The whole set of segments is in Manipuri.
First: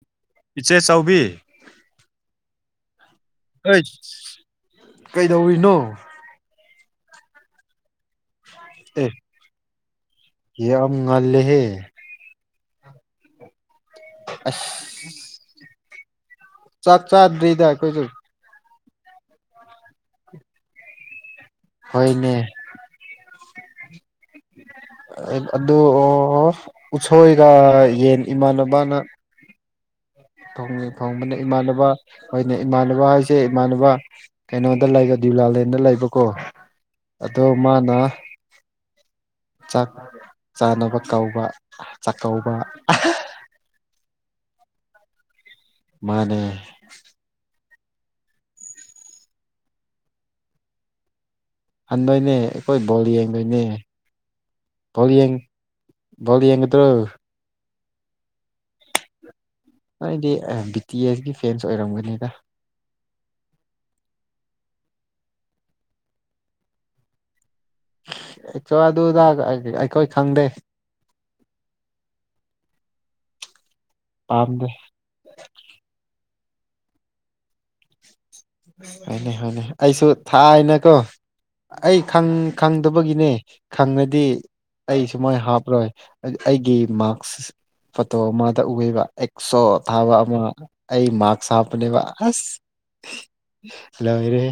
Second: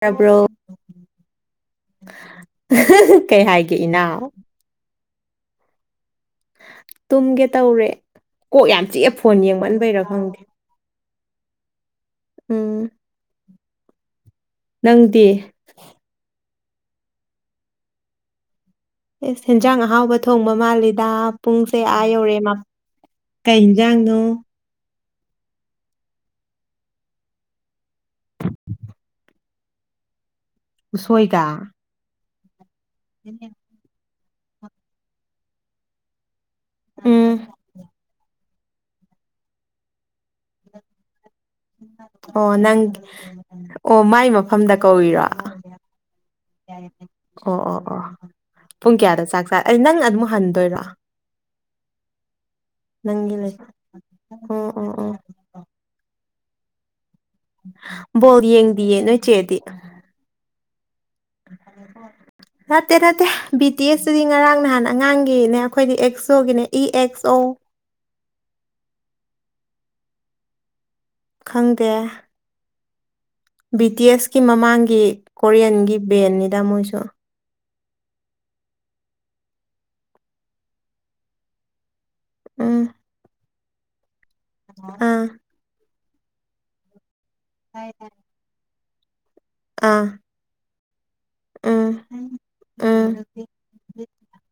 ꯇꯥꯕ꯭ꯔꯣ ꯏꯆꯦ ꯆꯥꯎꯕꯤ ꯀꯩ ꯍꯥꯏꯒꯦ ꯑꯩꯁ ꯏꯅꯥꯎ ꯀꯩꯗꯧꯔꯤꯅꯣ ꯇꯨꯝꯒꯦ ꯇꯧꯔꯦ ꯀꯣꯛ ꯌꯥꯝ ꯑꯦ ꯆꯤꯛꯑꯦ ꯐꯣꯟ ꯌꯦꯡꯃꯟꯕꯩꯔꯥ ꯈꯪꯗꯦ ꯌꯥꯝ ꯉꯜꯂꯦꯍꯦ ꯎꯝ ꯑꯁ ꯅꯪꯗꯤ ꯆꯥꯛ ꯆꯥꯗ꯭ꯔꯤꯗ ꯑꯩꯈꯣꯏꯁꯨ ꯏꯁ ꯍꯦꯟꯁꯥꯡ ꯑꯍꯥꯎꯕ ꯊꯣꯡꯕ ꯃꯥꯜꯂꯤꯗ ꯄꯨꯡꯁꯦ ꯑꯥ ꯍꯣꯏꯅꯦ ꯌꯧꯔꯦ ꯃꯄꯜ ꯀꯩ ꯌꯦꯟꯁꯥꯡꯅꯣ ꯑꯗꯨꯔꯣ ꯎꯁꯣꯏꯒ ꯌꯦꯟ ꯏꯃꯥꯟꯅꯕꯅ ꯊꯣꯡꯕꯅꯦ ꯎꯁꯣꯏꯒ ꯏꯃꯥꯟꯅꯕ ꯍꯣꯏꯅꯦ ꯏꯃꯥꯟꯅꯕ ꯍꯥꯏꯁꯦ ꯏꯃꯥꯟꯅꯕ ꯀꯩꯅꯣꯗ ꯂꯩꯕ ꯗꯤꯌꯨꯂꯥꯂꯦꯟꯗ ꯂꯩꯕꯀꯣ ꯎꯝ ꯑꯗꯣ ꯃꯥꯅ ꯆꯥꯛ ꯆꯥꯅꯕ ꯀꯧꯕ ꯑꯣ ꯆꯥꯛꯀꯧꯕ ꯅꯪ ꯑꯣ ꯃꯥꯏ ꯃꯐꯝꯗ ꯀꯧꯔꯤꯔꯣ꯫ ꯃꯥꯅꯦ꯫ ꯑꯣ ꯑꯣ ꯑꯣ ꯄꯨꯡ ꯀꯌꯥꯗ ꯆꯥꯛ ꯆꯥꯏ ꯑꯩ ꯅꯪ ꯑꯃꯨꯛ ꯍꯟꯗꯣꯏꯔꯣ꯫ ꯍꯟꯗꯣꯏꯅꯦ ꯑꯩꯈꯣꯏ ꯕꯣꯜ ꯅꯪꯒꯤ ꯂꯩ ꯌꯦꯡꯗꯣꯏꯅꯦ ꯑꯣ ꯑꯣ ꯕꯣꯜ ꯑꯣ ꯌꯦꯡ ꯕꯣꯜ ꯌꯦꯡꯒꯗ꯭ꯔꯣ꯫ ꯕꯣꯜ ꯌꯦꯡꯗꯤꯌꯦ ꯅꯣꯏ ꯆꯦꯗꯤ꯫ ꯅꯣꯏꯗꯤ ꯑ ꯕꯤ ꯇꯤ ꯑꯦꯁꯒꯤ ꯐꯦꯟꯁ ꯑꯣꯏꯔꯝꯒꯅꯤꯗ꯫ ꯅꯠꯇꯦ ꯅꯠꯇꯦ ꯕꯤ ꯇꯤ ꯑꯦꯁꯇꯨꯗꯤ ꯉꯔꯥꯡ ꯅꯍꯥꯟ ꯑꯉꯥꯡꯒꯤ ꯅꯦ ꯑꯩꯈꯣꯏꯗꯤ ꯑꯦꯛꯁꯣꯒꯤꯅꯦ ꯏ ꯑꯦꯛꯁ ꯑꯣ꯫ ꯑꯦꯛꯆꯣ ꯑꯗꯨ ꯑꯗꯥ [unintelligible] ꯑꯩꯈꯣꯏ ꯈꯪꯗꯦ꯫ ꯈꯪꯗꯦ꯫ ꯕꯤ ꯇꯤ ꯑꯦꯁꯀꯤ ꯄꯥꯝꯗꯦ ꯃꯃꯥꯡꯒꯤ ꯀꯣꯔꯤꯌꯟꯒꯤ ꯕꯦꯟꯅꯤꯗ ꯃꯣꯏꯁꯨ꯫ ꯍꯣꯏꯅꯦ ꯍꯣꯏꯅꯦ ꯑꯩꯁꯨ ꯊꯥꯏꯅꯀꯣ꯫ ꯑꯩ ꯈꯪ ꯎꯝ ꯈꯪꯗꯕꯒꯤꯅꯦ ꯈꯪꯉꯗꯤ ꯑꯩ ꯑꯥ ꯁꯨꯃꯥꯏ ꯍꯥꯞꯔꯣꯏ꯫ ꯑ ꯑꯩꯒꯤ ꯃꯥꯛꯁ ꯐꯣꯇꯣ ꯑꯃꯗ ꯎꯌꯦꯕ ꯑꯦꯛꯁꯣ ꯑꯥ ꯊꯥꯕ ꯑꯃ꯫ ꯑꯩ ꯃꯥꯛꯁ ꯎꯝ ꯍꯥꯞꯄꯅꯦꯕ ꯑꯁ ꯎꯝ ꯂꯣꯏꯔꯦꯍꯦ꯫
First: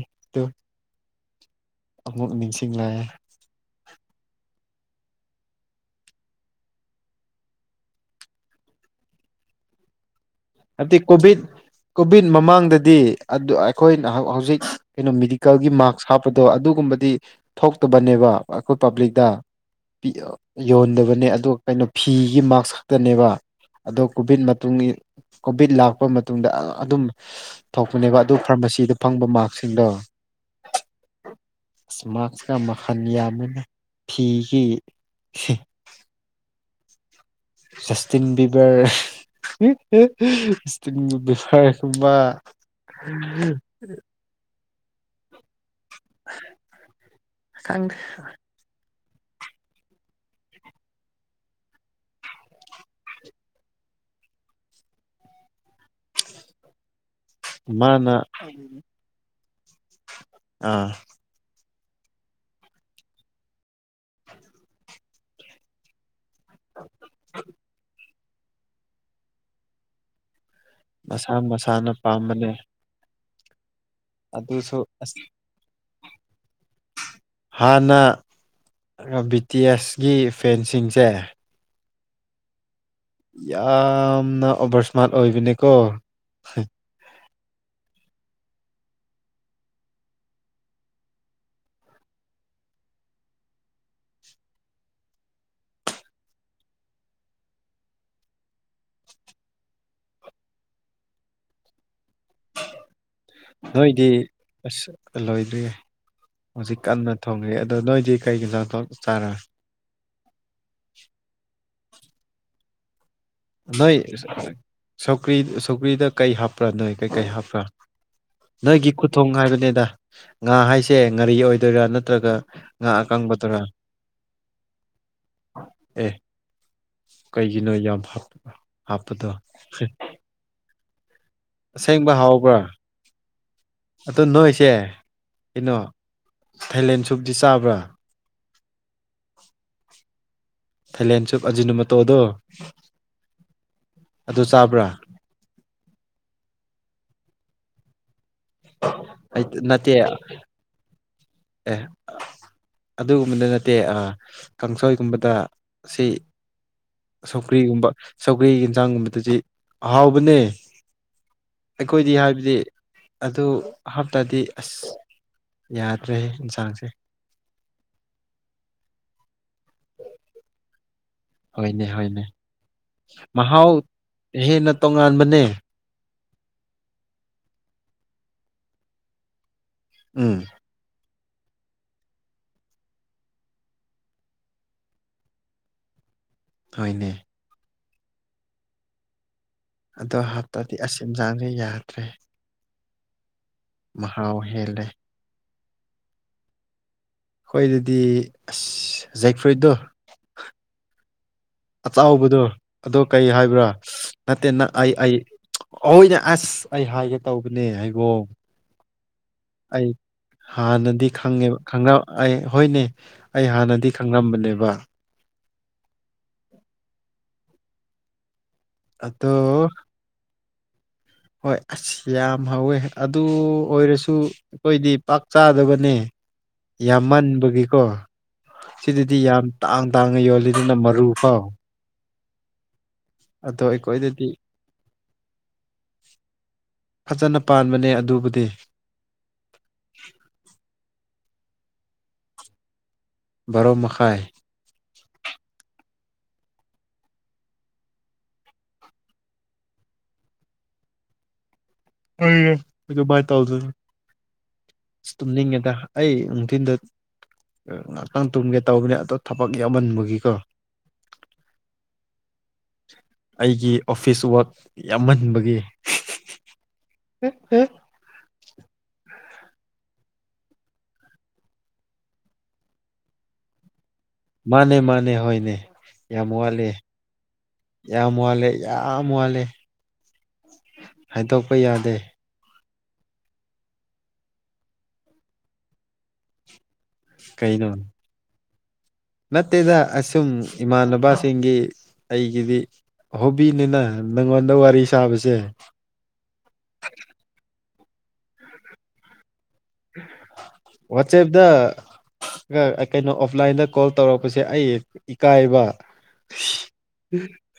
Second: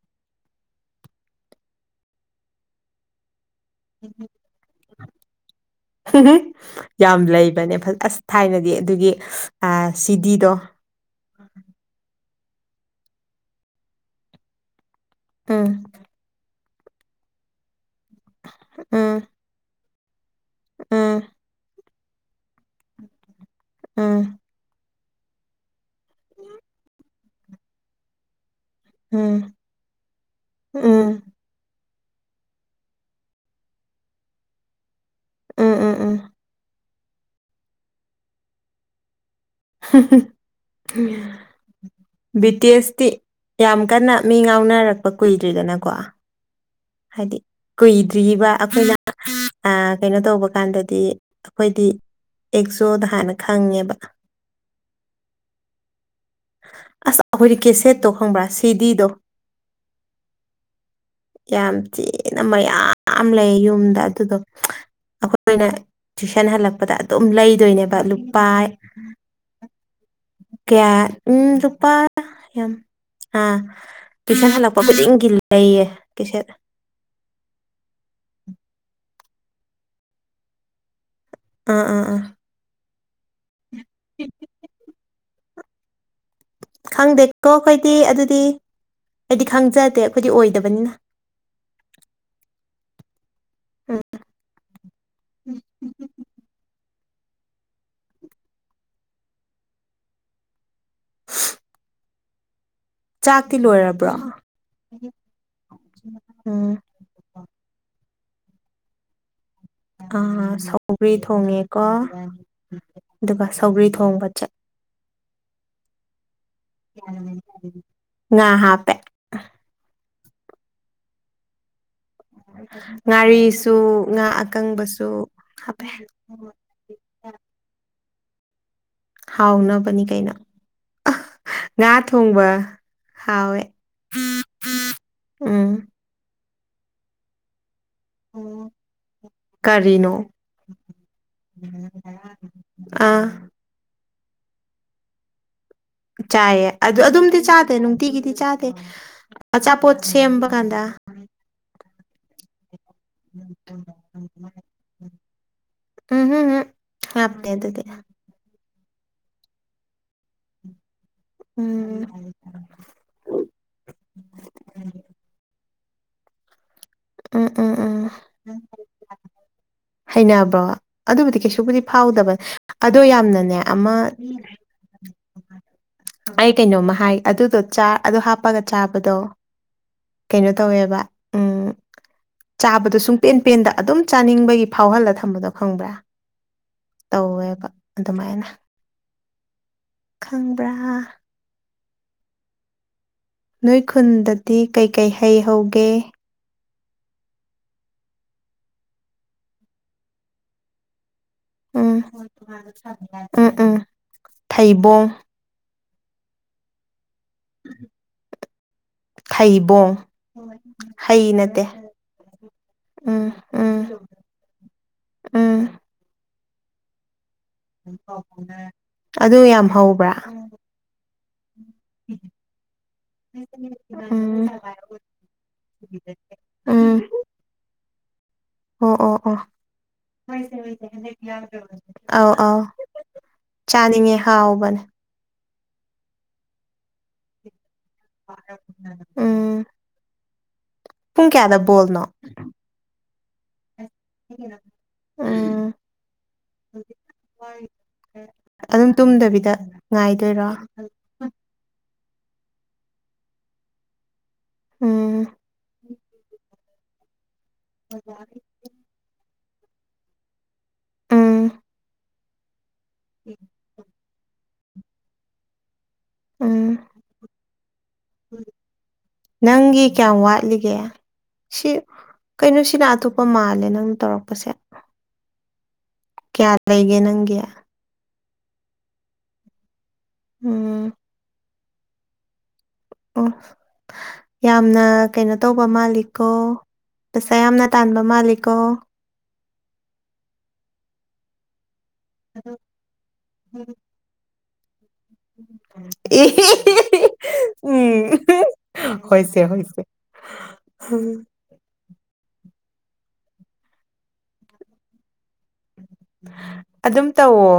ꯑꯃꯨꯛ ꯅꯤꯡꯁꯤꯡꯂꯛꯑꯦ꯫ [unintelligible] ꯌꯥꯝ ꯂꯩꯕꯅꯦ ꯐ ꯑꯁ ꯊꯥꯏꯅꯗꯤ ꯑꯗꯨꯒꯤ ꯑ ꯁꯤꯗꯤꯗꯣ꯫ ꯍꯥꯏꯕꯗꯤ ꯀꯣꯚꯤꯠ ꯀꯣꯚꯤꯠ ꯃꯃꯥꯡꯗꯗꯤ ꯑꯗꯨ ꯑꯩꯈꯣꯏꯅ ꯍꯧ-ꯍꯧꯖꯤꯛ ꯀꯩꯅꯣ ꯎꯝ ꯃꯦꯗꯤꯀꯦꯜꯒꯤ ꯃꯥꯛꯁ ꯍꯥꯞꯄꯗꯣ ꯑꯗꯨꯒꯨꯝꯕꯗꯤ ꯊꯣꯛꯇꯕꯅꯦꯕ ꯑꯩꯈꯣꯏ ꯎꯝ ꯄꯕ꯭ꯂꯤꯛꯇ꯫ ꯄꯤ ꯎꯝ ꯌꯣꯟꯗꯕꯅꯦ ꯑꯗꯨꯒ ꯀꯩꯅꯣ ꯐꯤꯒꯤ ꯃꯥꯛꯁ ꯈꯛꯇꯅꯦꯕ꯫ ꯑꯗꯣ ꯎꯝ ꯀꯣꯚꯤꯠ ꯃꯇꯨꯡꯒꯤ ꯀꯣꯚꯤꯠ ꯂꯥꯛꯄ ꯃꯇꯨꯡꯗ ꯑꯗꯨꯝ ꯊꯣꯛꯄꯅꯦꯕ ꯑꯗꯨ ꯐꯥꯔꯃꯥꯁꯤꯗ ꯐꯪꯕ ꯎꯝ ꯃꯥꯛꯁ [unintelligible] ꯎꯝ ꯑꯁ ꯃꯥꯛꯁꯀ ꯃꯈꯟ ꯌꯥꯝꯃꯦꯗ ꯐꯤꯒꯤ꯫ ꯑ ꯑ ꯑ꯫ Justin Bieber. ꯁ꯭ꯇꯤꯟ ꯕꯤꯕꯔꯒꯨꯝꯕ꯫ ꯕꯤ ꯇꯤ ꯑꯦꯁꯇꯤ ꯌꯥꯝ ꯀꯟꯅ ꯃꯤ ꯉꯥꯎꯅꯔꯛꯄ ꯀꯨꯏꯗ꯭ꯔꯤꯗꯅꯀꯣ ꯍꯥꯏꯗꯤ ꯈꯪꯗꯦ ꯀꯨꯏꯗ꯭ꯔꯤꯕ꯫ ꯑꯩꯈꯣꯏꯅ ꯑ ꯀꯩꯅꯣ ꯇꯧꯕ ꯀꯥꯟꯗꯗꯤ ꯑꯩꯈꯣꯏꯗꯤ ꯑꯦꯛꯖꯣꯅ ꯍꯥꯟꯅ ꯈꯪꯉꯦꯕ꯫ ꯑꯈꯣꯏꯗꯤ ꯀꯦꯁꯦꯠꯇꯣ ꯃꯥꯅ ꯈꯪꯕ꯭ꯔꯥ ꯁꯤꯗꯤꯗꯣ꯫ ꯑꯥ ꯌꯥꯝ ꯊꯤꯅ ꯃꯌꯥꯝ ꯂꯩ ꯌꯨꯝꯗ ꯑꯗꯨꯗꯣ ꯑꯈꯣꯏꯅ ꯇꯨꯏꯁꯟ ꯍꯜꯂꯛꯄꯗ ꯑꯗꯨꯝ ꯂꯩꯗꯣꯏꯅꯦꯕ ꯂꯨꯄꯥ ꯀꯌꯥ ꯃꯁꯥ ꯎꯝ ꯃꯁꯥꯅ ꯂꯨꯄꯥ ꯄꯥꯝꯕꯅꯦ ꯌꯥꯝ ꯑ ꯇꯨꯏꯁꯟ ꯑꯗꯨꯁꯨ ꯍꯜꯂꯛꯄ ꯑꯁ ꯈꯨꯗꯤꯡꯒꯤ ꯂꯩꯌꯦ ꯀꯦꯁꯦꯠ꯫ ꯍꯥꯟꯅ ꯕꯤ ꯇꯤ ꯑꯦꯁꯒꯤ ꯐꯦꯟꯁꯤꯡꯁꯦ꯫ ꯑ ꯑ ꯑ꯫ ꯌꯥꯝꯅ ꯑꯣꯕꯔ ꯏꯁꯃꯥꯔꯠ ꯑꯣꯏꯕꯅꯦꯀꯣ꯫ ꯈꯪꯗꯦꯀꯣ ꯑꯩꯈꯣꯏꯗꯤ ꯑꯗꯨꯗꯤ ꯑꯩꯗꯤ ꯈꯪꯖꯗꯦ ꯑꯩꯈꯣꯏꯗꯤ ꯑꯣꯏꯗꯕꯅꯤꯅ꯫ ꯑ꯫ ꯆꯥꯛꯇꯤ ꯅꯣꯏꯗꯤ ꯂꯣꯏꯔꯕ꯭ꯔꯣ ꯑꯁ ꯂꯣꯏꯗ꯭ꯔꯤꯌꯦ ꯎꯝ ꯍꯧꯖꯤꯛ ꯀꯟꯅ ꯊꯣꯡꯉꯤ ꯑꯗꯣ ꯅꯣꯏꯗꯤ ꯀꯩ ꯏꯟꯖꯥꯡ ꯊꯣꯡ ꯆꯥꯔꯦ꯫ ꯑ ꯁꯧꯒ꯭ꯔꯤ ꯊꯣꯡꯉꯦꯀꯣ꯫ ꯑꯗꯨꯒ ꯁꯧꯒ꯭ꯔꯤ ꯅꯣꯏ ꯊꯣꯡꯕ ꯆꯠ [inaudible] ꯁꯧꯒ꯭ꯔꯤ ꯁꯧꯒ꯭ꯔꯤꯗ꯫ ꯀꯩ ꯍꯥꯞꯄ꯭ꯔꯥ ꯅꯣꯏ ꯀꯩꯀꯩ ꯍꯥꯞꯄ꯭ꯔꯥ ꯉꯥ ꯅꯣꯏꯒꯤ ꯍꯥꯞꯄꯦ ꯈꯨꯠ ꯊꯣꯡ ꯍꯥꯏꯕꯅꯤꯗ ꯉꯥ ꯍꯥꯏꯁꯦ ꯉꯔꯤ ꯑꯣꯏꯗꯣꯏꯔꯥ ꯅꯠꯇ꯭ꯔꯒ ꯉꯥ ꯑꯀꯪꯕꯗꯨꯔꯥ ꯉꯥꯔꯤꯁꯨ ꯉꯥ ꯑꯀꯪꯕꯁꯨ ꯍꯥꯞꯄꯦ ꯑꯦ ꯀꯩꯒꯤꯅꯣ ꯌꯥꯝ ꯐ ꯍꯥꯎꯅꯕꯅꯤ ꯀꯩꯅꯣ ꯑꯥ ꯉꯥ ꯑꯁꯦꯡꯕ ꯊꯣꯡꯕ ꯍꯥꯎꯕ꯭ꯔꯥ ꯍꯥꯎꯋꯦ ꯑꯗꯣ ꯅꯣꯏꯁꯦ ꯀꯩꯅꯣ ꯎꯝ ꯊꯥꯏꯂꯦꯟ ꯁꯨꯞꯗꯤ ꯆꯥꯕ꯭ꯔꯥ [unintelligible] ꯀꯔꯤꯅꯣ ꯊꯥꯏꯂꯦꯟꯁꯨꯞ ꯑꯖꯤꯅ ꯃꯣꯇꯣꯗꯣ ꯑꯥ ꯑꯗꯨ ꯆꯥꯕ꯭ꯔꯥ ꯆꯥꯏꯌꯦ ꯑꯗꯨ ꯑꯗꯨꯝꯗꯤ ꯆꯥꯗꯦ ꯅꯨꯡꯇꯤꯒꯤꯗꯤ ꯆꯥꯗꯦ ꯑꯩ ꯅꯠꯇꯦ ꯑꯆꯥꯄꯣꯠ ꯁꯦꯝꯕ ꯀꯥꯟꯗ ꯑꯦ ꯑꯗꯨꯒꯨꯝꯕꯗ ꯅꯠꯇꯦ ꯑꯥ ꯀꯥꯡꯁꯣꯏꯒꯨꯝꯕꯗ ꯁꯤ ꯎꯝ ꯍꯝ ꯍꯝ ꯍꯥꯞꯇꯦ ꯑꯗꯨꯗꯤ ꯁꯧꯒ꯭ꯔꯤ ꯌꯦꯟꯁꯥꯡꯒꯨꯝꯕꯗꯨꯗꯤ ꯑꯍꯥꯎꯕꯅꯦ ꯎꯝ ꯑꯩꯈꯣꯏꯗꯤ ꯍꯥꯏꯕꯗꯤ ꯑꯗꯨ ꯍꯥꯞꯇꯥꯗꯤ ꯑꯁ ꯌꯥꯗ꯭ꯔꯦ ꯏꯟꯁꯥꯡꯁꯦ ꯎꯝ ꯎꯝ ꯎꯝ [unintelligible] ꯍꯩꯅꯕꯣ ꯑꯗꯨꯕꯨꯗꯤ ꯀꯩꯁꯨꯕꯨꯗꯤ ꯍꯣꯏꯅꯦ ꯍꯣꯏꯅꯦ ꯐꯥꯎꯗꯕ ꯑꯗꯣ ꯌꯥꯝꯅꯅꯦ ꯃꯍꯥꯎ ꯑꯃ ꯍꯦꯟꯅ ꯇꯣꯉꯥꯟꯕꯅꯦ [unintelligible] ꯑꯩ ꯀꯩꯅꯣꯝꯃ ꯍꯥꯏ ꯑꯗꯨꯗꯣ ꯆꯥ ꯑꯗꯨ ꯍꯥꯞꯄꯒ ꯆꯥꯕꯗꯣ ꯎꯝ ꯀꯩꯅꯣ ꯇꯧꯋꯦꯕ ꯎꯝ ꯆꯥꯕꯗꯣ ꯁꯨꯡꯄꯦꯟ ꯄꯦꯟꯗ ꯑꯗꯨꯝ ꯆꯥꯅꯤꯡꯕꯒꯤ ꯐꯥꯎꯍꯜꯂ ꯊꯝꯕꯗꯣ ꯈꯪꯕ꯭ꯔꯥ ꯍꯣꯏꯅꯦ ꯇꯧꯋꯦꯕ ꯑꯗꯨꯃꯥꯏꯅ ꯑꯗꯣ ꯈꯪꯕ꯭ꯔꯥ ꯍꯞꯇꯥꯗꯤ ꯑꯁ ꯏꯟꯖꯥꯡꯖꯦ ꯌꯥꯗ꯭ꯔꯦ ꯅꯣꯏ ꯃꯍꯥꯎ ꯈꯨꯟꯗꯗꯤ ꯍꯦꯜꯂꯦ ꯀꯩ ꯀꯩ ꯍꯩ ꯍꯧꯒꯦ ꯈꯣꯢꯗꯗꯤ ꯑꯁ ꯖꯦꯛ ꯐ꯭ꯔꯨꯏꯠꯗꯣ ꯎꯝ ꯑꯆꯥꯎꯕꯗꯣ ꯑꯗꯨ ꯀꯩ ꯎꯝ ꯍꯥꯏꯕ꯭ꯔꯥ ꯎꯝ ꯅꯠꯇꯦ ꯅ ꯑꯥꯏ ꯊꯩꯕꯣꯡ ꯑꯥꯏ [unintelligible] ꯍꯣꯏꯅꯦ ꯑꯁ ꯑꯩ ꯍꯥꯏꯒꯦ ꯇꯧꯕꯅꯦ ꯍꯩꯕꯣꯡ ꯑꯩ ꯊꯩꯕꯣꯡ ꯍꯥꯟꯅꯗꯤ ꯍꯩ ꯈꯪꯉꯦꯕ ꯅꯠꯇꯦ ꯈꯪꯔꯝ ꯑꯩ ꯍꯣꯏꯅꯦ ꯎꯝ ꯑꯩ ꯎꯝ ꯍꯥꯟꯅꯗꯤ ꯈꯪꯔꯝꯕꯅꯦꯕꯥ ꯎꯝ [unintelligible] [unintelligible] ꯑꯗꯨ ꯌꯥꯝ ꯑꯗꯣ ꯍꯧꯕ꯭ꯔꯥ ꯍꯣꯏ ꯑꯁ ꯌꯥꯝ ꯍꯧꯋꯦ ꯑꯗꯨ ꯑꯣꯏꯔꯁꯨ ꯎꯝ ꯑꯈꯣꯏꯗꯤ ꯄꯥꯛ ꯆꯥꯗꯕꯅꯦ ꯎꯝ ꯌꯥꯝꯃꯟꯕꯒꯤꯀꯣ ꯑꯣ ꯑꯣ ꯁꯤꯗꯗꯤ ꯑꯣ ꯌꯥꯝ ꯇꯥꯡ ꯇꯥꯡꯉ ꯌꯣꯜꯂꯤꯗꯅ ꯃꯔꯨ ꯐꯥꯎ ꯑꯥꯎ ꯑꯥꯎ [unintelligible] ꯑꯗꯣ ꯆꯥꯅꯤꯡꯉꯦ ꯑꯩꯈꯣꯏꯗꯗꯤ ꯍꯥꯎꯕꯅꯦ ꯐꯖꯅ ꯄꯥꯟꯕꯅꯦ ꯑꯗꯨꯕꯨꯗꯤ [unintelligible] ꯎꯝ ꯄꯨꯡ ꯀꯌꯥꯗ ꯕꯣꯜꯅꯣ ꯕꯥꯔꯣ ꯃꯈꯥꯏ ꯎꯝ [unintelligible] [unintelligible] ꯑꯗꯨꯝ ꯇꯨꯝꯗꯕꯤꯗ ꯉꯥꯏꯗꯣꯏꯔꯣ ꯍꯣꯢꯌꯦ ꯑꯗꯨꯃꯥꯢ ꯇꯧꯗꯣꯢꯅꯤ ꯁ ꯎꯝ ꯇꯨꯝꯅꯤꯡꯉꯦꯗꯥ ꯑꯩ ꯅꯨꯡꯊꯤꯟꯗ ꯑ ꯉꯥꯛꯇꯪ ꯇꯨꯝꯒꯦ ꯇꯧꯕꯅꯦ ꯑꯗꯣ ꯊꯕꯛ ꯌꯥꯝꯃꯟꯕꯒꯤꯀꯣ ꯎꯝ [unintelligible] ꯏ ꯑꯩꯒꯤ ꯑꯣꯐꯤꯁ ꯋꯥꯛ ꯌꯥꯝꯃꯟꯕꯒꯤ ꯎꯝ ꯍꯨ ꯍꯨꯝ ꯅꯪꯒꯤ ꯀ꯭ꯌꯥꯝ ꯋꯥꯠꯂꯤꯒꯦ ꯁꯤ ꯀꯩꯅꯣꯁꯤꯅ ꯑꯇꯣꯞꯄ ꯃꯥꯜꯂꯦ ꯅꯪ ꯇꯧꯔꯛ ꯃꯥꯅꯦ ꯃꯥꯅꯦ ꯍꯣꯏꯅꯦ ꯌꯥꯝ ꯀꯌꯥ ꯋꯥꯠꯂꯤ ꯂꯩꯒꯦ ꯅꯪꯒꯤ ꯌꯥꯝ ꯋꯥꯜꯂꯤ ꯌꯥꯝ ꯋꯥꯠꯂꯦ ꯎꯝ ꯍꯥꯏꯗꯣꯛꯄ ꯌꯥꯗꯦ ꯑꯣ ꯌꯥꯝꯅ ꯀꯩꯅꯣ ꯇꯧꯕ ꯃꯥꯜꯂꯤꯀꯣ ꯄꯩꯁꯥ ꯌꯥꯝꯅ ꯀꯩꯅꯣ ꯇꯥꯟꯕ ꯃꯥꯜꯂꯤꯀꯣ ꯅꯠꯇꯦꯗ ꯑꯁꯨꯝ ꯏꯃꯥꯟꯅꯕꯁꯤꯡꯒꯤ ꯑꯩꯒꯤꯗꯤ ꯍꯣꯕꯤꯅꯤꯅ ꯅꯪꯉꯣꯟꯗ ꯋꯥꯔꯤ ꯁꯥꯕꯁꯦ ꯑꯦ ꯍꯦ ꯍꯦ ꯍꯤ ꯎꯝ ꯍꯣꯢꯁꯦ ꯍꯣꯢꯁꯦ ꯋꯥꯆꯦꯞꯗ ꯑꯥ ꯀꯩꯅꯣ ꯑꯣꯐꯂꯥꯏꯟꯗ ꯀꯣꯜ ꯇꯧꯔꯛꯄꯁꯦ ꯑꯩ ꯏꯀꯥꯏꯕ ꯑꯗꯨꯝ ꯇꯧꯋꯣ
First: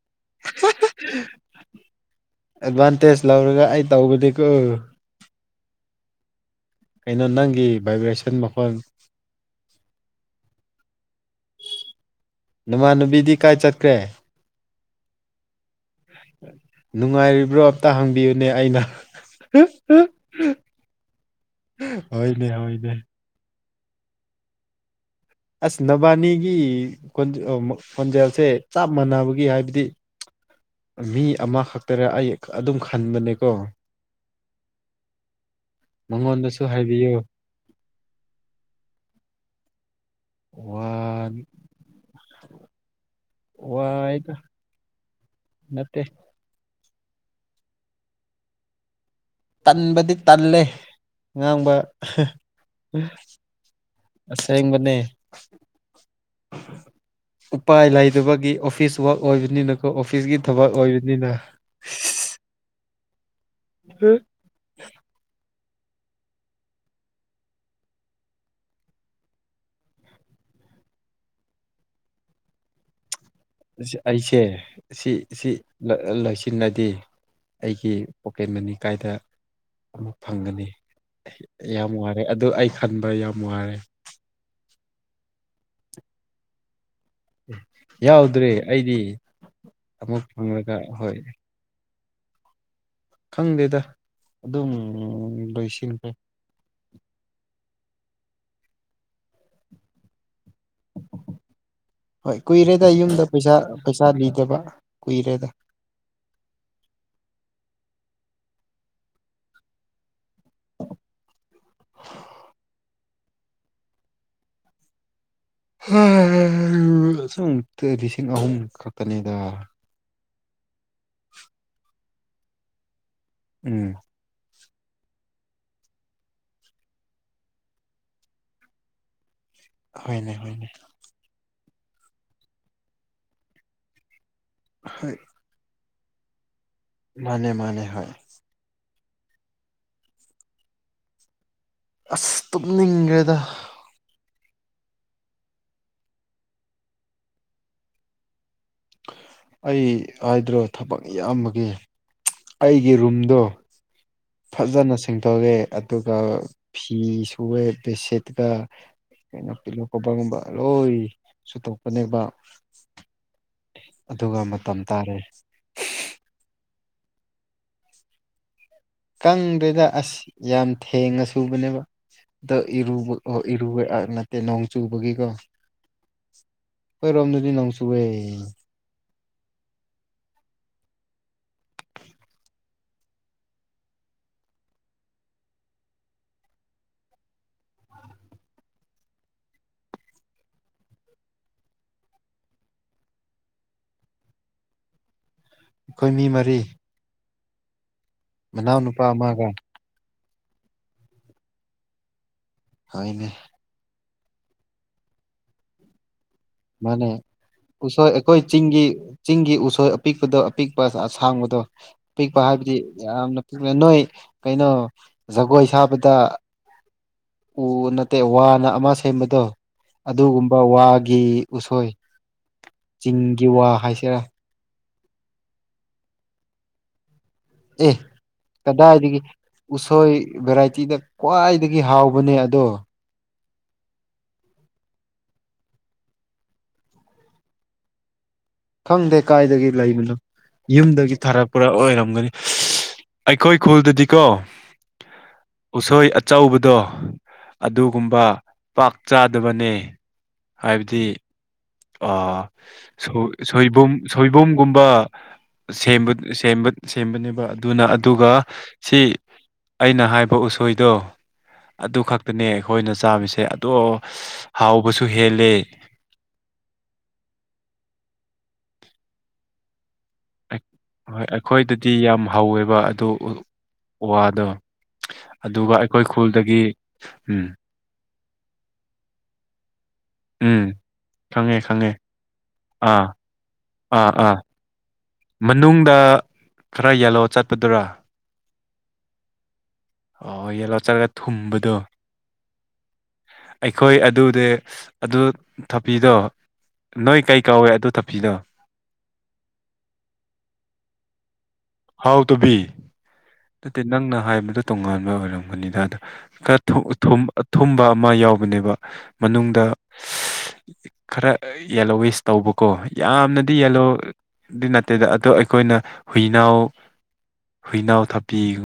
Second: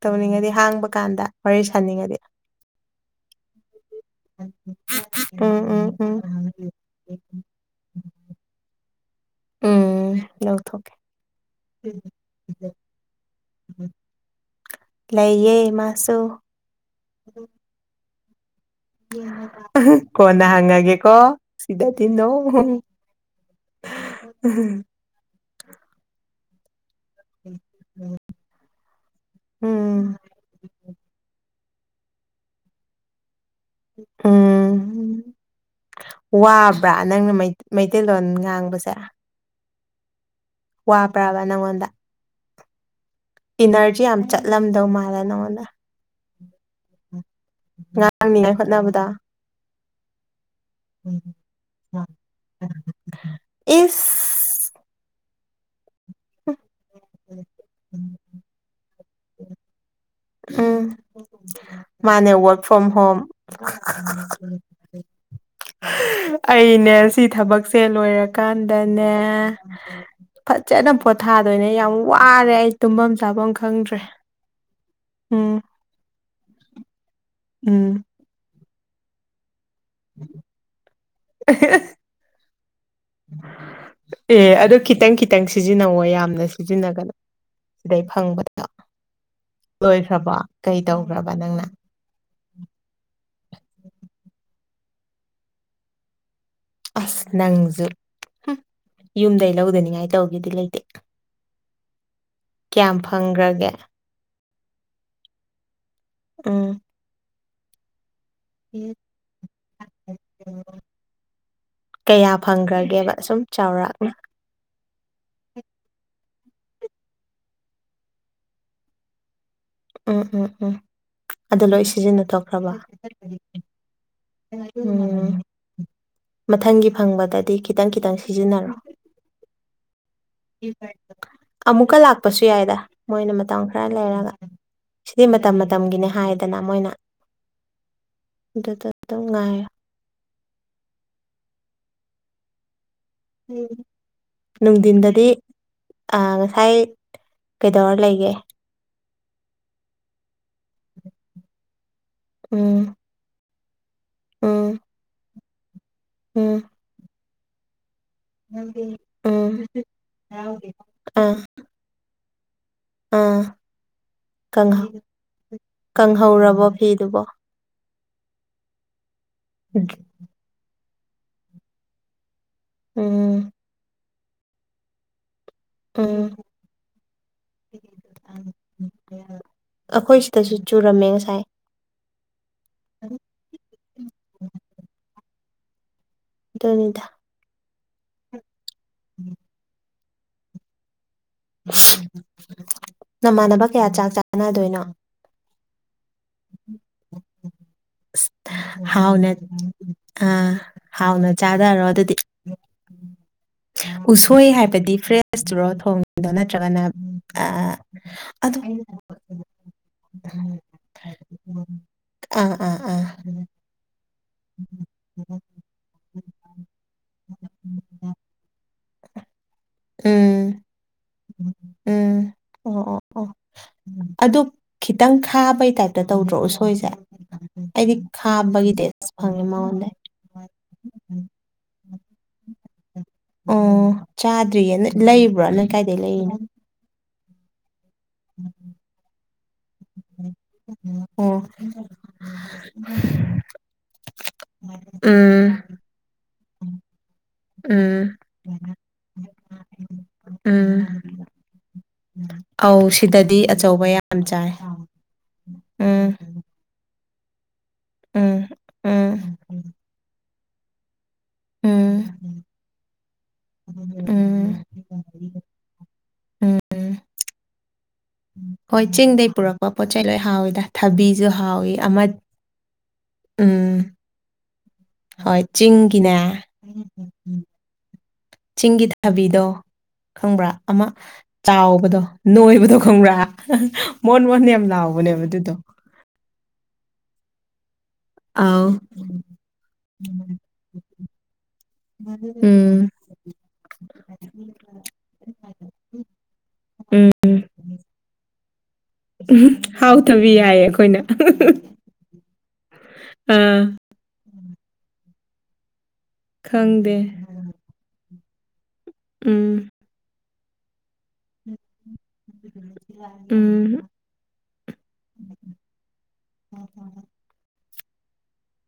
ꯇꯧꯅꯤꯡꯉꯗꯤ ꯍꯥꯡꯕ ꯀꯥꯟꯗ ꯋꯥꯔꯤ ꯁꯥꯥꯟꯅꯤꯡꯉꯗꯤ ꯑꯦꯗꯚꯥꯟꯇꯦꯖ ꯂꯧꯔꯒ ꯑꯩ ꯇꯧꯕꯗꯤ ꯀꯣ ꯎꯝ ꯎꯝ ꯎꯝ ꯀꯩꯅꯣ ꯅꯪꯒꯤ ꯚꯥꯏꯕ꯭ꯔꯦꯁꯟ ꯃꯈꯣꯟ ꯎꯝ ꯂꯧꯊꯣꯛꯀꯦ ꯎꯝ ꯅꯃꯥꯟꯅꯕꯤꯗꯤ ꯀꯥꯏ ꯆꯠꯈ꯭ꯔꯦ ꯂꯩꯌꯦ ꯃꯥꯁꯨ ꯅꯨꯡꯉꯥꯏꯔꯤꯕ꯭ꯔꯣ ꯑꯝꯇ ꯍꯪꯕꯤꯌꯨꯅꯦ ꯑꯩꯅ [unintelligible] ꯀꯣꯟꯅ ꯍꯪꯉꯒꯦꯀꯣ ꯁꯤꯗꯗꯤ ꯅꯣ ꯍꯣꯏꯅꯦ ꯍꯣꯏꯅꯦ [unintelligible] ꯑꯁ ꯅꯕꯥꯅꯤꯒꯤ ꯈꯣꯟꯖꯦ ꯑꯣ ꯃꯛ ꯈꯣꯟꯖꯦꯜꯁꯦ ꯆꯞ ꯃꯥꯟꯅꯕꯒꯤ ꯍꯥꯏꯕꯗꯤ ꯎꯝ ꯃꯤ ꯑꯃꯈꯛ ꯇꯔꯥ ꯑꯩ ꯑꯗꯨꯝ ꯈꯟꯕꯅꯦꯀꯣ ꯎꯝ ꯃꯉꯣꯟꯗꯁꯨ ꯋꯥꯕ꯭ꯔꯥ ꯍꯥꯏꯕꯤꯌꯨ ꯅꯪꯅ ꯃꯩ ꯃꯩꯇꯩꯂꯣꯟ ꯉꯥꯡꯕꯁꯦ ꯋꯥꯟ ꯋꯥꯕ꯭ꯔꯕ ꯅꯪꯉꯣꯟꯗ ꯏꯅꯔꯖꯤ ꯌꯥꯝ ꯋꯥꯏꯗ ꯆꯠꯂꯝꯗꯧ ꯃꯥꯜꯂꯦ ꯅꯉꯣꯟꯗ ꯅꯠꯇꯦ ꯉꯥꯡꯅꯤꯉꯥꯏ ꯍꯣꯠꯅꯕꯗ ꯇꯟꯕꯗꯤ ꯇꯜꯂꯦ ꯉꯥꯡꯕ ꯏꯁ ꯑꯁꯦꯡꯕꯅꯦ ꯎꯄꯥꯏ ꯂꯩꯗꯕꯒꯤ ꯑꯣꯐꯤꯁ ꯋꯥꯛ ꯑꯣꯏꯕꯅꯤꯅ ꯈꯣ ꯑꯣꯐꯤꯁꯒꯤ ꯎꯝ ꯃꯥꯅꯦ ꯋꯥꯔ꯭ꯛ ꯐ꯭ꯔꯣꯝ ꯍꯣꯝ [unintelligible] ꯑꯩꯅꯦ ꯁꯤ ꯊꯕꯛꯁꯦ ꯂꯣꯏꯔꯀꯥꯟꯗꯅꯦ ꯐꯖꯅ ꯄꯣꯊꯥꯗꯣꯏꯅꯦ ꯌꯥꯝ ꯋꯥꯔꯦ ꯑꯩ ꯇꯨꯝꯕꯝ ꯆꯥꯕꯝ ꯑꯩꯁꯦ ꯁꯤ ꯁꯤ ꯂꯣ ꯂꯣꯏꯁꯤꯜꯂꯗꯤ ꯎꯝ ꯑꯩꯒꯤ ꯄꯣꯀꯦꯠ ꯃꯅꯤ ꯀꯥꯏꯗ ꯑꯃꯨꯛ ꯐꯪꯒꯅꯤ ꯌꯥꯝꯋꯥꯔꯦ ꯑꯗꯨ ꯑꯩ ꯈꯟꯕ ꯌꯥꯝ ꯋꯥꯔꯦ ꯑꯦ ꯑꯗꯨ ꯈꯤꯇꯪ ꯈꯤꯇꯪ ꯁꯤꯖꯤꯟꯅꯧꯋꯣ ꯌꯥꯝꯅ ꯁꯤꯖꯤꯟꯅꯒꯅꯨ ꯁꯤꯗꯩ ꯌꯥꯎꯗ꯭ꯔꯦ ꯐꯪꯕꯗꯣ ꯑꯩꯗꯤ ꯑꯃꯨꯛ ꯂꯣꯏꯈ꯭ꯔꯕꯣ ꯐꯪꯂꯒ ꯀꯩ ꯍꯣꯏ ꯗꯧꯈ꯭ꯔꯕ ꯅꯪꯅ ꯈꯪꯗꯦꯗ ꯑꯗꯨꯝ ꯂꯣꯏꯁꯤꯟꯈ꯭ꯔꯦ ꯑꯁ ꯅꯪꯖꯨ ꯍꯨꯝ ꯌꯨꯝꯗꯩ ꯂꯧꯗꯅꯤꯡꯉꯥꯏ ꯇꯧꯒꯦꯗꯤ ꯂꯩꯇꯦ ꯍꯣꯏ ꯀꯨꯏꯔꯦꯗ ꯀꯌꯥꯝ ꯌꯨꯝꯗ ꯄꯩꯁꯥ ꯐꯪꯈ꯭ꯔꯒꯦ ꯄꯩꯁꯥ ꯅꯤꯗꯕ ꯀꯨꯏꯔꯦꯗ ꯑꯝ ꯀꯌꯥ ꯐꯪꯈ꯭ꯔꯒꯦꯕ ꯁꯨꯝ ꯆꯥꯎꯔꯥ [unintelligible] ꯁꯨꯝ ꯇꯦ ꯂꯤꯁꯤꯡ ꯑꯍꯨꯝ ꯈꯛꯇꯅꯤꯗ ꯑꯣ ꯑꯣ ꯑꯣ ꯑꯗꯨ ꯂꯣꯏ ꯁꯤꯖꯤꯟꯅ ꯊꯣꯛꯈ꯭ꯔꯕ ꯎꯝ ꯑꯝ ꯃꯊꯪꯒꯤ ꯐꯪꯕꯗꯗꯤ ꯈꯤꯇꯪ ꯈꯤꯇꯪ ꯁꯤꯖꯤꯟꯅꯔꯣ ꯍꯣꯢꯅꯦ ꯑꯃꯨꯛꯀ ꯂꯥꯛꯄꯁꯨ ꯌꯥꯏꯗ ꯃꯣꯏꯅ ꯃꯇꯝ ꯈꯔ ꯂꯩꯔꯒ ꯍꯣꯏ ꯁꯤꯗꯤ ꯃꯇꯝ ꯃꯇꯝꯒꯤꯅꯤ ꯍꯥꯏꯗꯅ ꯃꯣꯏꯅ ꯃꯥꯅꯦ ꯃꯥꯅꯦ ꯍꯣꯢ ꯑꯗꯨꯗꯣ ꯑꯗꯨꯝ ꯉꯥꯢꯌꯣ ꯑꯁ ꯇꯨꯝꯅꯤꯡꯒ꯭ꯔꯦꯗ ꯎꯝ ꯅꯨꯡꯗꯤꯟꯗꯗꯤ ꯑꯥ ꯉꯁꯥꯏ ꯀꯩꯗꯧꯔ ꯂꯩꯒꯦ ꯑꯩ ꯍꯥꯏꯗ꯭ꯔꯣ ꯊꯕꯛ ꯌꯥꯝꯕꯒꯤ ꯎꯝ ꯑꯩꯒꯤ ꯔꯨꯝꯗꯣ ꯎꯝ ꯐꯖꯅ ꯁꯦꯡꯗꯣꯛꯑꯦ ꯑꯗꯨꯒ ꯎꯝ ꯐꯤ ꯁꯨꯑꯦ ꯕꯦꯠꯁꯤꯠ ꯎꯝ ꯑꯗꯨꯒ ꯄꯤꯂꯣ ꯀꯣꯕꯔꯒꯨꯝꯕ ꯂꯣꯏ ꯑꯥ ꯁꯨꯇꯣꯛꯄꯅꯦꯕ ꯑꯥ ꯑꯗꯨꯒ ꯃꯇꯝ ꯀꯪꯍꯧ ꯇꯥꯔꯦ ꯀꯪꯍꯧꯔꯕꯣ ꯐꯤꯗꯨꯕꯣ ꯀꯪꯗꯦꯗ ꯑꯁ ꯌꯥꯝ ꯊꯦꯡꯅ ꯁꯨꯕꯅꯦꯕ ꯗꯣ ꯏꯔꯨꯕ ꯎꯝ ꯏꯔꯨꯕ ꯅꯠꯇꯦ ꯅꯣꯡ ꯆꯨꯕꯒꯤꯀꯣ ꯎꯝ ꯈꯣꯏꯔꯣꯝꯗꯗꯤ ꯅꯣꯡ ꯆꯨꯋꯦ ꯑꯈꯣꯏ ꯁꯤꯗꯁꯨ ꯆꯨꯔꯝꯃꯦ ꯉꯁꯥꯏ [inaudible] ꯑꯗꯨꯅꯤꯗ ꯅꯃꯥꯟꯅꯕ ꯀꯌꯥ ꯆꯥꯛ ꯆꯥꯅꯗꯣꯏꯅꯣ ꯑꯈꯣꯏ ꯃꯤ ꯃꯔꯤ ꯑꯁ ꯃꯅꯥꯎꯅꯨꯄꯥ ꯍꯥꯎꯅ ꯑꯃꯒ ꯑꯥ ꯍꯥꯎꯅ ꯆꯥꯗꯔꯣ ꯑꯗꯨꯗꯤ ꯍꯣꯢꯅꯦ ꯎꯁꯣꯏ ꯍꯥꯏꯕꯗꯤ ꯐ꯭ꯔꯦꯁꯇꯨꯔꯣ ꯊꯣꯡ ꯃꯥꯅꯦ ꯎꯁꯣꯏ ꯑꯩꯈꯣꯏ ꯑꯗꯨ ꯆꯤꯡꯒꯤ ꯆꯤꯡꯒꯤ ꯎꯁꯣꯏ ꯑꯄꯤꯛꯄꯗꯣ ꯑꯄꯤꯛ ꯄꯤꯛꯄ ꯑꯁꯥꯡꯕꯗꯣ ꯄꯤꯛꯄ ꯑꯥ ꯍꯥꯏꯕꯗꯤ ꯑꯥ ꯑꯥ ꯌꯥꯝꯅ ꯅꯣꯏ ꯀꯩꯅꯣ ꯖꯒꯣꯏ ꯁꯥꯕ ꯇꯥ ꯎ ꯅꯠꯇꯦ ꯋꯥꯅ ꯑꯃ ꯁꯦꯝꯕꯗꯣ ꯎꯝ ꯑꯗꯨꯒꯨꯝꯕ ꯋꯥꯒꯤ ꯎꯁꯣꯏ ꯎꯝ ꯑꯣ ꯑꯣ ꯑꯣ ꯆꯤꯡꯒꯤ ꯋꯥ ꯍꯥꯏꯁꯤꯔꯥ ꯑꯗꯨ ꯈꯤꯇꯪ ꯈꯥꯕꯩ ꯇꯥꯏꯞꯇ ꯇꯧꯗ꯭ꯔꯣ ꯎꯁꯣꯏꯁꯦ ꯑꯦ ꯑꯩꯗꯤ ꯈꯥꯕꯒꯤ ꯇꯦꯁ ꯀꯗꯥꯏꯗꯒꯤ ꯐꯪꯉꯦ ꯃꯉꯣꯟꯗꯩ ꯎꯁꯣꯏ ꯚꯦꯔꯥꯏꯇꯤꯗ ꯈ꯭ꯋꯥꯏꯗꯒꯤ ꯍꯥꯎꯕꯅꯦ ꯑꯗꯣ ꯑꯣ ꯆꯥꯗ꯭ꯔꯤꯌꯦ ꯂꯩꯕ꯭ꯔꯣ ꯅꯣꯏ ꯀꯥꯏꯗꯩ ꯂꯩꯔꯤꯅꯣ ꯈꯪꯗꯦ ꯀꯥꯏꯗꯒꯤ ꯂꯩꯕꯅꯣ ꯌꯨꯝꯗꯒꯤ ꯑꯣ ꯊꯥꯔꯛꯄ꯭ꯔ ꯑꯣꯏꯔꯝꯒꯅꯤ ꯑꯩꯈꯣꯏ ꯈꯨꯜꯗꯗꯤꯀꯣ ꯎꯝ ꯎꯁꯣꯏ ꯑꯆꯧꯕꯗꯣ ꯎꯝ ꯑꯗꯨꯒꯨꯝꯕ ꯄꯥꯛ ꯆꯥꯗꯕꯅꯦ꯫ ꯎꯝ ꯍꯥꯏꯕꯗꯤ ꯑꯥ ꯑꯧ ꯁꯣꯏ ꯁꯤꯗꯗꯤ ꯑꯆꯧꯕ ꯁꯣꯏꯕꯨꯝ ꯌꯥꯝ ꯆꯥꯏ ꯁꯣꯏꯕꯨꯝꯒꯨꯝꯕ ꯎꯝ ꯁꯦꯝꯕ ꯁꯦꯝꯕ ꯁꯦꯝꯕꯅꯦꯕ ꯑꯗꯨꯅ ꯑꯗꯨꯒ ꯎꯝ ꯁꯤ ꯎꯝ ꯑꯩꯅ ꯍꯥꯏꯕ ꯎꯁꯣꯏꯗꯣ꯫ ꯑꯗꯨ ꯎꯝ ꯈꯛꯇꯅꯦ ꯑꯈꯣꯏꯅ ꯆꯥꯕꯁꯦ ꯑꯗꯣ ꯎꯝ ꯍꯥꯎꯕꯁꯨ ꯍꯦꯜꯂꯦ꯫ ꯎꯝ ꯍꯣꯏ ꯆꯤꯡꯗꯩ ꯄꯨꯔꯛꯄ ꯄꯣꯠ ꯆꯩ ꯂꯣꯏ ꯍꯥꯎꯋꯤꯗ ꯑꯩ- ꯍꯣꯏ ꯊꯕꯤꯖꯨ ꯍꯥꯎꯋꯤ ꯑꯩꯈꯣꯏꯗꯗꯤ ꯑꯃ ꯌꯥꯝ ꯍꯧꯋꯦꯕ ꯑꯗꯨ ꯎ- ꯎꯝ꯫ ꯋꯥꯗꯣ ꯍꯣꯏ ꯑꯗꯨꯒ ꯑꯩꯈꯣꯏ ꯆꯤꯡꯒꯤꯅꯦ ꯈꯨꯜꯗꯒꯤ ꯎꯝ꯫ ꯆꯤꯡꯒꯤ ꯊꯥꯕꯤꯗꯣ ꯈꯪꯕ꯭ꯔꯥ ꯎꯝ ꯑꯃ ꯈꯪꯉꯦ ꯈꯪꯉꯦ ꯆꯥꯎꯕꯗꯣ ꯅꯣꯏꯕꯗꯣ ꯑꯥ ꯈꯪꯕ꯭ꯔꯥ ꯃꯣꯟ-ꯃꯣꯟ ꯌꯥꯝ ꯂꯥꯎꯕꯅꯦꯕ ꯑꯗꯨꯗꯣ꯫ ꯗ ꯈꯔ ꯌꯦꯜꯂꯣ ꯆꯥꯠꯄꯗꯨꯔꯥ꯫ ꯑꯥꯎ꯫ ꯑꯣ ꯌꯦꯂꯣ ꯆꯥꯠꯔꯒ ꯊꯨꯝꯕꯗꯣ꯫ ꯎꯝ ꯑꯩꯈꯣꯏ ꯑꯗꯨꯗꯦ ꯑꯗꯨ ꯊꯥꯞꯄꯤꯗꯣ ꯎꯝ ꯅꯣꯏ ꯀꯩ ꯀꯧꯋꯦ ꯑꯗꯨ ꯊꯥꯄꯤꯗꯣ꯫ [unintelligible] ꯍꯥꯎꯊꯕꯤ ꯍꯥꯏꯌꯦ ꯑꯈꯣꯏꯅ꯫ ꯍꯥꯎ ꯇꯥꯕꯤ꯫ ꯅꯠꯇꯦ ꯅꯪꯅ ꯍꯥꯏꯕꯗꫭ ꯇꯣꯉꯥꯟꯕ ꯑꯣꯏꯔꯝꯒꯅꯤꯗ ꯈꯥ ꯊꯨ ꯈꯪꯗꯦ ꯊꯨꯝ ꯑꯊꯨꯝꯕ ꯑꯃ ꯌꯥꯎꯕꯅꯦꯕ ꯃꯅꯨꯡꯗ ꯎꯝ ꯈꯔ ꯌꯦꯜꯂꯣꯋꯤꯁ ꯇꯧꯕꯀꯣ ꯌꯥꯝꯅꯗꯤ ꯎꯝ ꯌꯦꯜꯂꯣ ꯑꯗꯨꯏ ꯅꯠꯇꯦꯗ ꯑꯗꯣ ꯑꯩꯈꯣꯏꯅ ꯍꯨꯏꯅꯥꯎ ꯍꯨꯏꯅꯥꯎ ꯊꯄꯤ